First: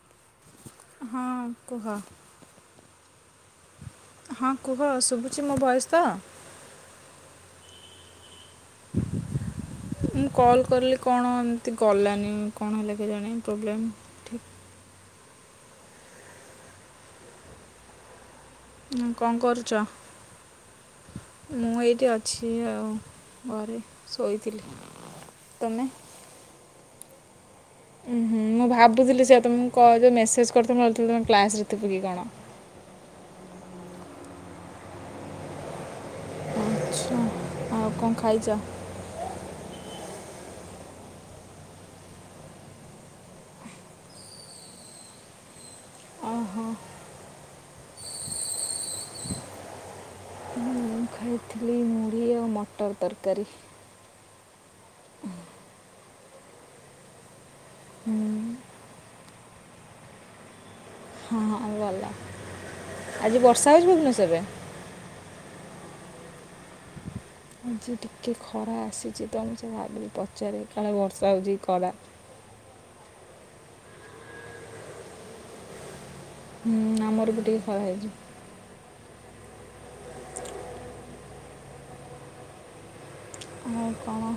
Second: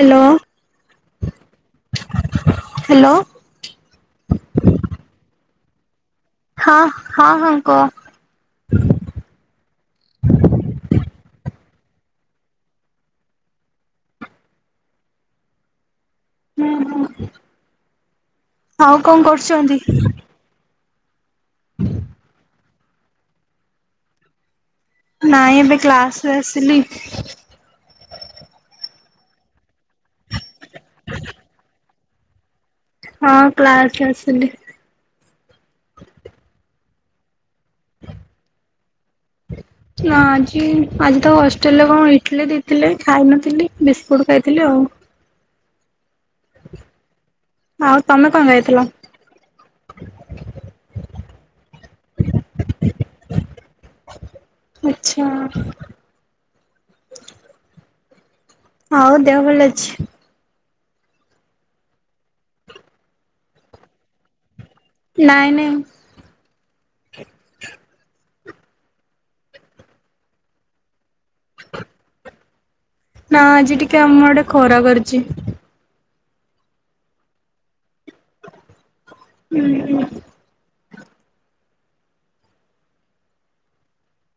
Hello. ହଁ କୁହ। Hello. ହଁ କୁହ ଶୁଭୁଚି ମୋ ଭଏସ୍‌ ତ? ହଁ ହଁ ହଁ କୁହ। ଭୁଁ ଭୁ ମୁଁ କଲ୍ କରିଲି କଣ ଏମତି ଗଲାନି କଣ ହେଲା କି କେଜାଣି ପ୍ରୋବ୍ଲେମ୍? ଠିକ୍ ହୁଁ ହୁଁ। ନାଁ କଁ କରୁଛନ୍ତି? କରୁଚ? ମୁଁ ଏଇଠି ଅଛି ଆଉ ଘରେ ଶୋଇଥିଲି। ନାଇଁ ଏବେ ତମେ କ୍ଲାସ୍‌ରେ ଆସିଲି। ଉୁଁ ହୁଁ ମୁଁ ଭାବୁଥିଲି ସେଇଆ ତ ମୁଁ କ ଯୋଉ ମେସେଜ୍ କରିଥିଲ ମୁଁ ଭାବୁଥିଲି ତମେ କ୍ଲାସ୍‌ରେ ଥିବ କି କଣ। ହଁ କ୍ଲାସେ ଆସିଲି। ଚ୍ଛା। ଆଉ କଁ ଖାଇଚ? ନାଁ ଆଜି ଆଜି ତ ହଷ୍ଟେଲ୍ ରେ କଣ ଇଟଲିି ଦେଇଥିଲେ ଖାଇ ନ ଥିଲି। ବିସ୍କୁଟୁ ଖାଇଥିଲି ଆଉ। ଅ ଆଉ ତମେ କଁ ଖାଇଥିଲ? ମୁଁ ଖାଇଥିଲି ମୁଢ଼ି ଆଉ ମଟର ତରକାରୀ। ଆଚ୍ଛା। ହୁଁ। ଆଉ ଦେହ ଭଲ ଅଛି? ହଁ ଆଉ ଭଲ ଆଜି ବର୍ଷା ହଉଚି ଭୁବନେଶ୍ୱରରେ? ନାଇଁ ନାଇଁ। ଆଜି ଟିକେ ଖରା ଆସିଚି ତ ମୁଁ ସେଇଆ ଭାବିଲି ପଚାରେ କାଳେ ବର୍ଷା ହଉଚି କି ଖରା। ନାଁ ଆଜି ଟିକେ ଆମ ଆଡ଼େ ଖରା କରିଚି। ହୁଁ ଆମର ବି ଟିକେ ଖରା ହେଇଚି। ଉଁ ହୁଁ। ମୁଁ କଣ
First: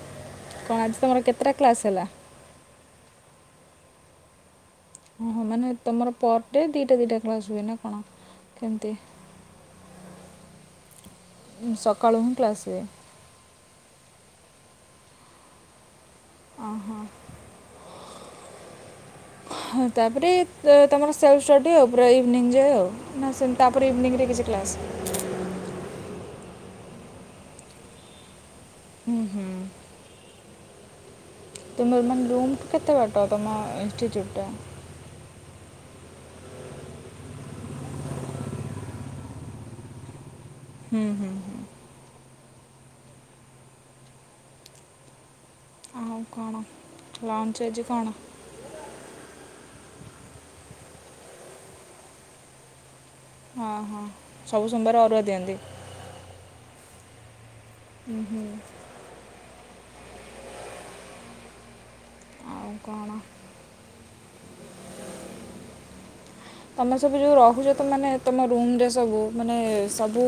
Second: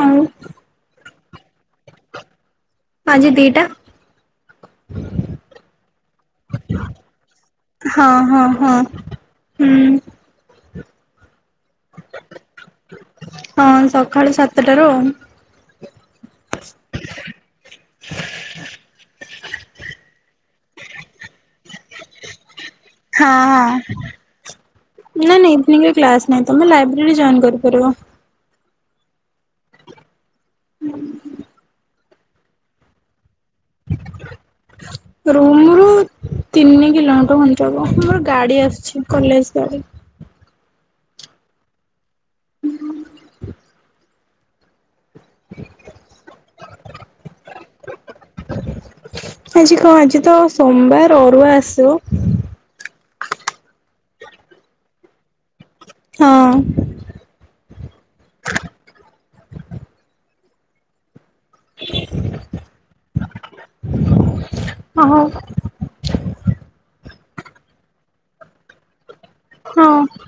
ଆଉ କଣ ଆଜି ତମର କେତେଟା କ୍ଲାସ୍ ହେଲା? ଆଜି ଦିଟା। ଓହୋ ମାନେ ତମର ପର ଡେ ଦିଇଟା ଦିଇଟା କ୍ଲାସ୍ ହୁଏ ନାଁ କଣ ହଁ ହଁ ହଁ କେମତି? ହୁଁ। ସକାଳୁ ହିଁ କ୍ଲାସ ହୁଏ। ହଁ ସଖାଳୁ ସାତେଟାରୁ ଆଉ। ଅହ। ହ ତାପରେ ତ ତମର ସେଲ୍ଫ ଷ୍ଟଡ଼ି ଆଉ ପୁରା ଇଭିନିଂ ଯାଏ ଆଉ। ନାଁ ସେମ୍ ତାପରେ ଇଭିନିଂରେ କିଛି କ୍ଲାସ୍ ନାହିଁ। ନାଁ ନାଁ ଇଭିନିଂରେ କ୍ଲାସ୍ ନାହିଁ ତମେ ଲାଇବ୍ରେରୀ ଜଏନ୍ କରିପାରିବ। ହୁଁ ହୁଁ। [unintelligible] ତୁମର ମାନେ ରୁମ୍ ଠୁ କେତେ ବାଟ ତମ ଇନଷ୍ଟିଚ୍ୟୁଟ ଟା? ରୁମରୁ ତିନି କିଲୋମିଟର ଖଣ୍ଡେ ହବ। ଆମର ଗାଡ଼ି ଆସୁଚି କଲେଜ ଗାଡ଼ି। ହୁଁ ହୁଁ ହୁଁ। [unintelligible] ଆଉ କଣ ଲଞ୍ଚରେ ଆଜି କଣ? ଆଜି କଣ ଆଜି ତ ସୋମବାର ଅରୁଆ ଆସିବ। ହଁ ହଁ ସବୁ ସୋମବାର ଅରୁଆ ଦିଅନ୍ତି? ହଁ। ହୁଁ ହୁଁ। [unintelligible] ଆଉ କଣ? ହ ହଉ। ତମେ ସବୁ ଯୋଉ ରହୁଚ ତ ମାନେ ତମ ରୁମ୍ ରେ ସବୁ ମାନେ ହଁ ସବୁ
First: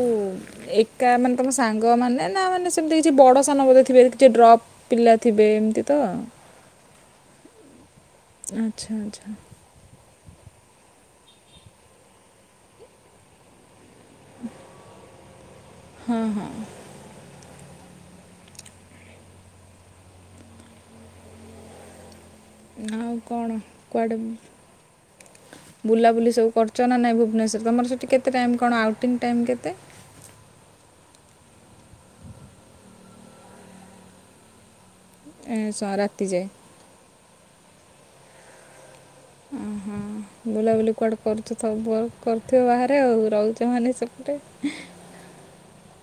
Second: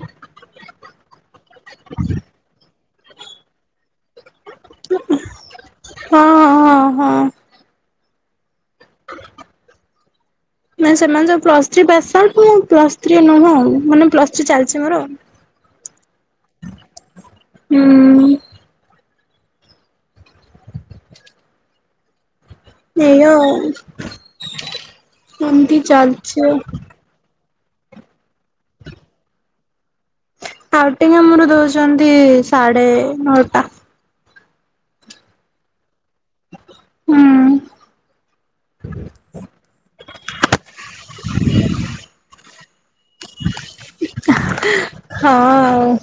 ଏ କା ମାନେ ତମ ସାଙ୍ଗମାନେ ନା ମାନେ ସେମିତି କିଛି ବଡ଼ ସାନ ବୋଧେ ଥିବେ କିଛି ଡ୍ରପ୍ ପିଲା ଥିବେ ଏମିତି ତ? ହଁ ହଁ ହଁ। ଆଚ୍ଛା ଆଚ୍ଛା। ମାନେ ସେମାନେ ସବୁ ପ୍ଲସ ଥ୍ରୀ ପାସ୍ ଆଉଟ୍ ମୁଁ ପ୍ଲସ୍ ଥ୍ରୀ ନୁହଁ ଆଉ ମାନେ ପ୍ଲ ଚି ଚାଲିଚି ମୋର ହୁଁ। ଆଉ କଣ କୁଆଡେ ମୁ ଏମିତି ବୁଲାବୁଲି ଚାଲିଛି ସବୁ ଆଉ। କରୁଛ ନା ନାଇଁ ଭୁବନେଶ୍ଵରରେ ତମର ସେଠି କେତେ ଟାଇମ୍ କଣ ଆଉଟିଙ୍ଗ ଟାଇମ୍ କେତେ? ଆଉଟିଙ୍ଗ ଆମର ଦଉଛନ୍ତି ସାଢେ ନଅଟା। ଏଁ ସ ରାତି ଯାଏ। ହୁଁ। ଉହୁଁ ବୁଲାବୁଲି କୁଆଡ଼େ କରୁଚ ସବୁ ଆଉ? କରୁଥିବ ବାହାରେ ଆଉ ରହୁଛ ମାନେ ସେପଟେ। ହଁ ଆଉ।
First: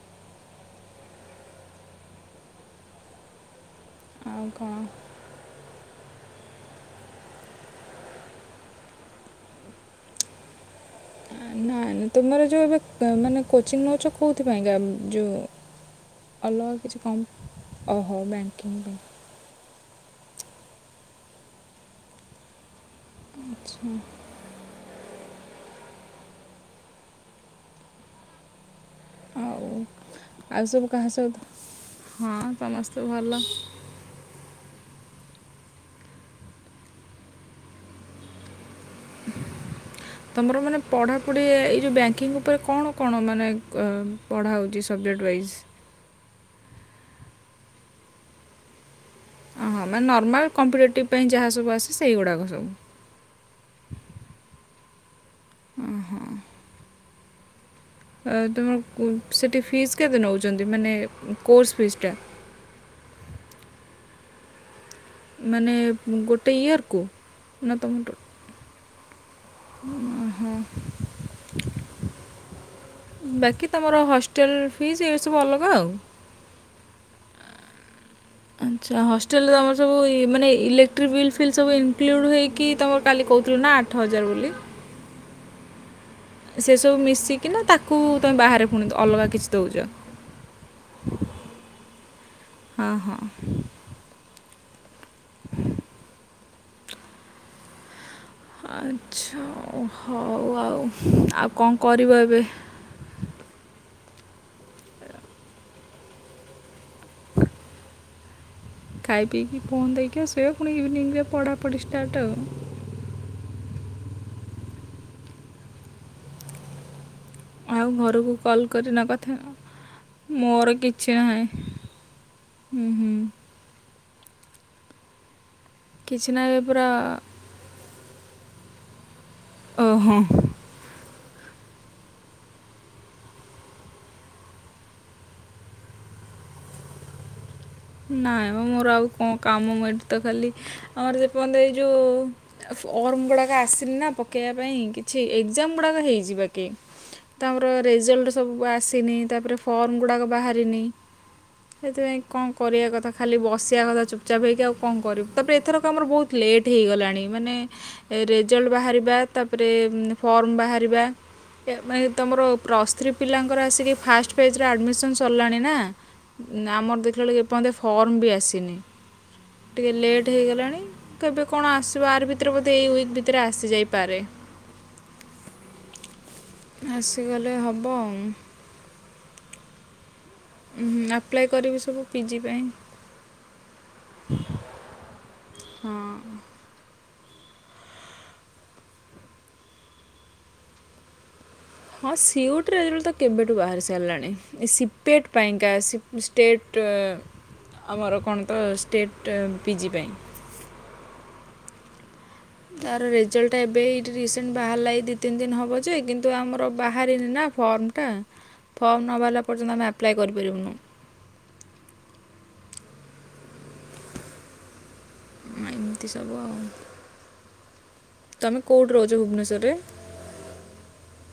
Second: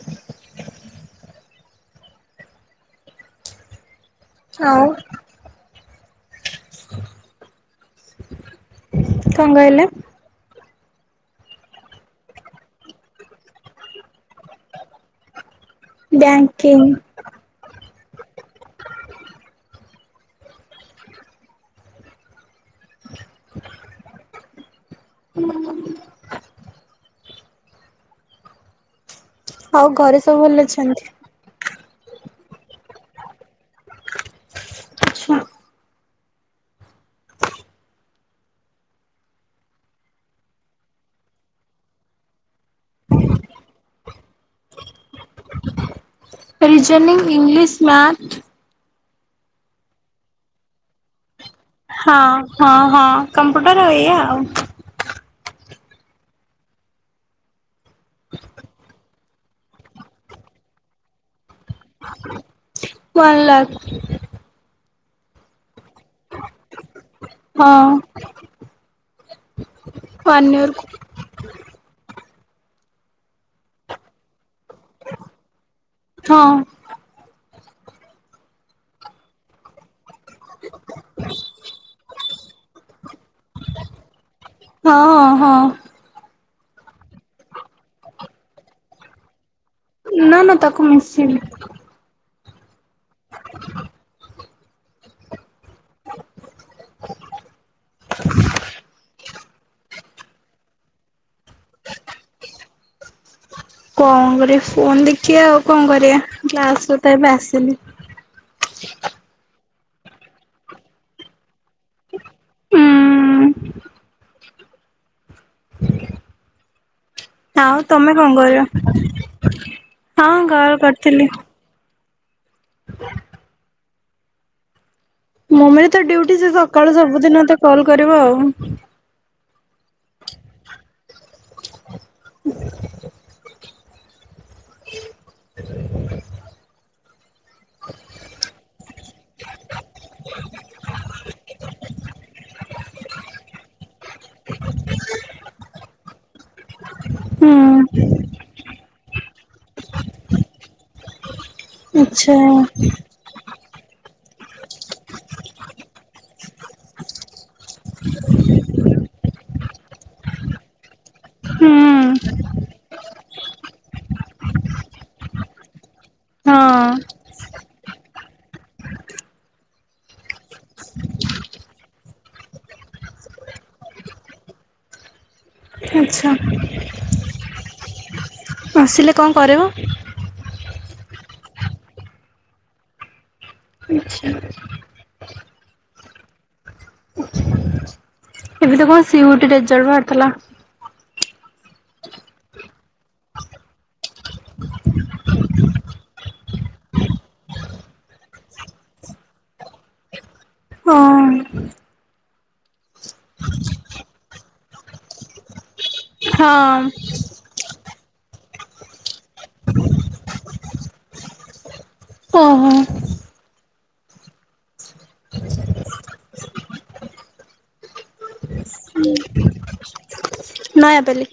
ଆଉ କଣ? କଣ କହିଲେ? ହଁ ନାଇଁ ତୁମର ଯୋଉ ଏବେ ମାନେ କୋଚିଂ ନେଉଚ କୋଉ ଥିପାଇଁକା ଯୋଉ ଅଲଗା ବ୍ୟାଙ୍କିଙ୍ଗ କିଛି କମ୍ ଓହୋ ବ୍ୟାଙ୍କିଙ୍ଗ୍ ପାଇଁ। ଆଚ୍ଛା। ହୁଁ। ଆଉ ଘରେ ଭଲ ଆଉ ସବୁ ଅଛନ୍ତି? କାହା ସହିତ ହଁ ସମସ୍ତେ ଭଲ। ଆଛା। ତମର ମାନେ ପଢ଼ାପଢ଼ି ଏଇ ଯେଉଁ ବ୍ୟାଙ୍କିଙ୍ଗ୍ ଉପରେ କଣ କଣ ମାନେ କ ପଢ଼ା ହେଉଛି subject wise? Reasoning English math. ଓହଁ ମାନେ ନର୍ମାଲ କମ୍ପିଟେଟିଭ ପାଇଁ ଯାହା ସବୁ ଆସି ହଁ ହଁ ହଁ କମ୍ପ୍ୟୁଟର ଏଇଆ ଆଉ। ଉହୁଁ। ଏ ତୁମ କୁ ସେଇଠି ଫିସ୍ କେତେ ନେଉଚନ୍ତି ମାନେ କୋର୍ସ ଫିସ୍ ଟା? ୱାନ୍ ଲାଖ୍। ମାନେ ଗୋଟେ ଇୟରକୁ ନା ତମ ପଟ ୱାନ୍ ଇଅର୍ କୁ ବାକି ତମର ହଷ୍ଟେଲ୍ ଫିସ୍ ଏହି ସବୁ ଅଲଗା ଆଉ ହଁ। ଆଚ୍ଛା ହଷ ହଷ୍ଟେଲ୍ ରେ ତମର ସବୁ ମାନେ ଇଲେକ୍ଟ୍ରିକ୍ ବିଲ୍ ଫିଲ୍ ସବୁ ଇନକ୍ଲୁଡ଼୍ ହେଇକି ତମର କାଲି କହୁଥିଲୁ ନା ଆଠ ହଜାର ବୋଲି। ହଁ ହଁ। ସେ ସବୁ ମିଶିକିନା ତାକୁ ତୁମେ ବାହାରେ ପୁଣି ଅଲଗା କିଛି ଦଉଛ। ନା ନା ତାକୁ ମିଶିନି ହଁ ହଁ। ଆଚ୍ଛା ହଉ ଆଉ ଆଉ କଣ କରିବ ଏବେ? କଣ କରିବ ଫୋନ ଦେଖିବା ଆଉ କଣ କରିବା କ୍ଲାସରୁ ତ ଏବେ ଆସିଲି। ଖାଇ ପିଇକି ଫୋନ ଦେଖିବ ଶୋଇବ ପୁଣି ଇଭିନିଂ ରେ ପଢାପଢି ଷ୍ଟାର୍ଟ ଆଉ ହୁଁ ଆଉ ତମେ କଣ ଘରକୁ କରିବ କଲ୍ କରି ନ କଥା ହଁ ହ କଲ ମୋର କିଛି କରିଥିଲି। ନାହିଁ ହୁଁ ହୁଁ। ମମିର ତ ଡ୍ୟୁଟି କିଛି ସେ ନାହିଁ ପୁରା ସକାଳୁ ସବୁଦିନ ତ କଲ୍ କରିବ ଆଉ ଓହୋ ହଁ। ସେ ନାଇଁ ମ ମୋର ଆଉ କଣ କାମ ମୁଁ ଏଇଠି ତ ଖାଲି ଆମର ଯେପର୍ଯ୍ୟନ୍ତ ଏଇ ଯୋଉ ଫର୍ମ ଗୁଡାକ ଆସିନି ନା ପକେଇବା ପାଇଁ କିଛି ଏଗ୍ଜାମ ଗୁଡାକ ହେଇଚି ବାକି। ତ ହୁଁ। ଆମର ରେଜଲ୍ଟ ସବୁ ଆସିନି ତାପରେ ଫର୍ମ ଗୁଡ଼ାକ ବାହାରିନି। ଆଛା। ଏୟା କଥା ଖାଲି ବସିଆ କଥା ଚୁପଚାପ୍ ହେଇକି ତାପରେ ଏଥରକ ଆମର ବହୁତ ଲେଟ୍ ହେଇଗଲାଣି ମାନେ ରେଜଲ୍ଟ ବାହାରିବା ତାପରେ ଫର୍ମ ବାହାରିବା। ହୁଁ ମାନେ ତମର ପ୍ଲସ୍ ଥ୍ରୀ ପିଲାଙ୍କର ଆସିକି ଫାଷ୍ଟ ଫେଜର ଆଡ଼ମିସନ୍ ସରିଲାଣି ନା ହଁ ନା ଆମର ଆଚ୍ଛା ଦେଖିଲା ବେଳକୁ ଟିକେ ଏପର୍ଯ୍ୟନ୍ତ ଫର୍ମ ବି ଆସିନି ଟିକେ ଲେଟ୍ ହେଇଗଲାଣି? କେବ କଣ ଆସିବ ଆରି ଭିତରେ ବୋଧେ ଏଇ ୱକ୍ ଭିତରେ ଆସିଯାଇପରେ? ଆଚ୍ଛା। ଆସିଗଲେ ହବ ଆଉ ଆସିଲେ କଣ କରିବ? ଉଁ ହୁଁ ଆପ୍ଲାଏ କରିବି ସବୁ ପିଜି ପାଇଁ। ଆଚ୍ଛା ଆଚ୍ଛା। ହଁ। ଏବେ ତ କଣ ସି ୟୁ ଟି ରେଜଲ୍ଟ ବାହାରି ଥିଲା। ହଁ ସି ଉ ଟି ରେ ରେଜଲ୍ଟ ତ କେବେଠୁ ବାହାରି ସାରିଲାଣି ଏ ସି ପି ଏ ଟ୍ ପାଇଁକା ସି ପି ଷ୍ଟେଟ ଆମର କଣ ତ ଷ୍ଟେଟ ପିଜି ପାଇଁ ହଁ। ତାର ରେଜଲ୍ଟ ଟା ଏବେ ଏ ରିସେଣ୍ଟ ବାହାରିଲା ଏ ଦି ତିନି ଦିନ ହବ ଯେ କିନ୍ତୁ ଆମର ହଁ ବାହା ରିନି ନା ଫର୍ମଟା ଫର୍ମ ନ ବାହାରିଲା ପର୍ଯ୍ୟନ୍ତ ଆମେ ଆପ୍ଲାଏ କରିପାରିବୁନୁ। ଓହୋ ହଁ। ଏମିତି ସବୁ ଆଉ ତମେ କୋଉଠି ରହୁଛ ଭୁବନେଶ୍ୱରରେ? ନୟାପାଲ୍ଲି।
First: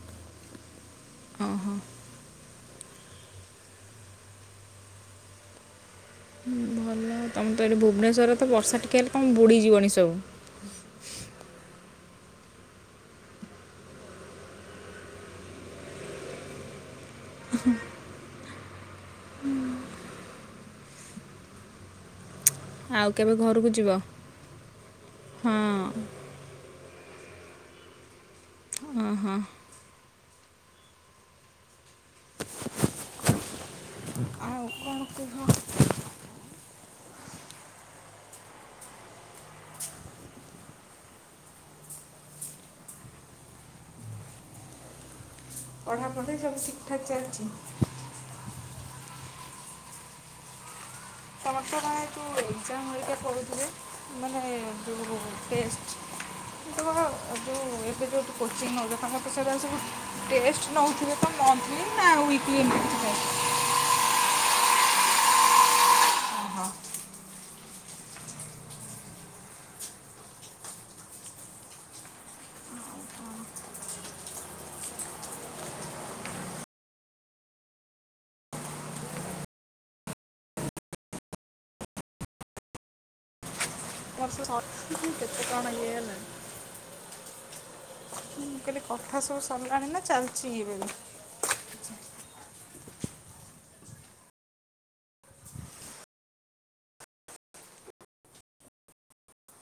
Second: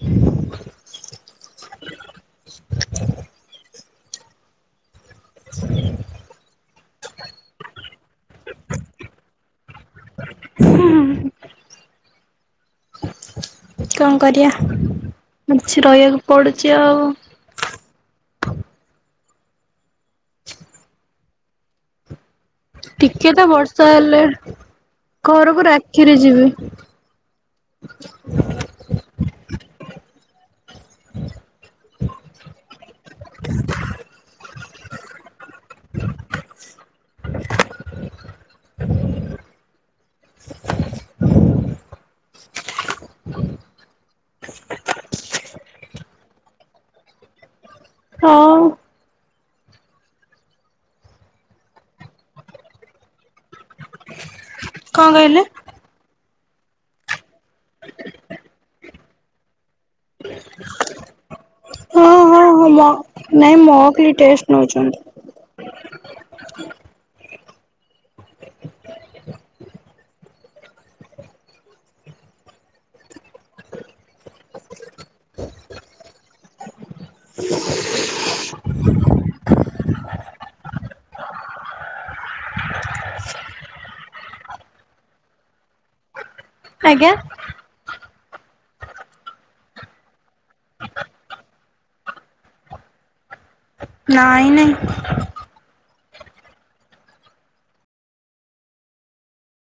ହଁ ହଁ ତମେ ତ ଏ ଭୁବନେଶ୍ୱରରେ ତ ବର୍ଷା ଟିକେ ହେଲେ ତମ ବୁଡ଼ିଯିବନି ସବୁ। ହୁଁ। କଣ କରିଆ କିଛି ରହିବାକୁ ପଡୁଛି ଆଉ ହୁଁ। ହୁଁ। ଆଉ ଟିକେ କେବେ ତ ଘରକୁ ବର୍ଷା ଯିବ ହେଲେ ହଁ ଘରକୁ ରାକ୍ଷୀରେ ଯିବି। ଓ ହଁ ହଁ। ଆଉ କଣ କୁହ? [unintelligible] ପଢ଼ାପଢ଼ି ସବୁ ଠିକଠାକ ଚାଲିଛ? ହଁ। ତମର ଯୋଉ ଏ ଯୋଉ ଏକ୍ସାମ ହେରିକା କରୁଥିଲେ ମାନେ କଣ ଯୋଉ କହିଲେ? ଟେଷ୍ଟ ତମେ ବା ଯେଉଁ ଏବେ ଯେଉଁଠୁ କୋଚିଂ ନଉଛ ତମଠୁ ସେଗୁଡ଼ା ସବୁ ଟେଷ୍ଟ ନଉ ଥିବେ ତ ମନ୍ଥଳି ହଁ ନା ହଁ ଉଇକଲି। ହଁ ମ ମନ୍ଥଲି ଟେଷ୍ଟ ନଉଛନ୍ତି। ଓହ। [unintelligible] ଏ ବର୍ଷ ସ କେତେ କଣ ଇଏ ହେଲାଣି? ଆଜ୍ଞା। ମୁଁ କହିଲି କଥା ସବୁ ସରିଲାଣି ନା ଚାଲିଛି ଇବେବି। ନାଇଁ ନାଇଁ।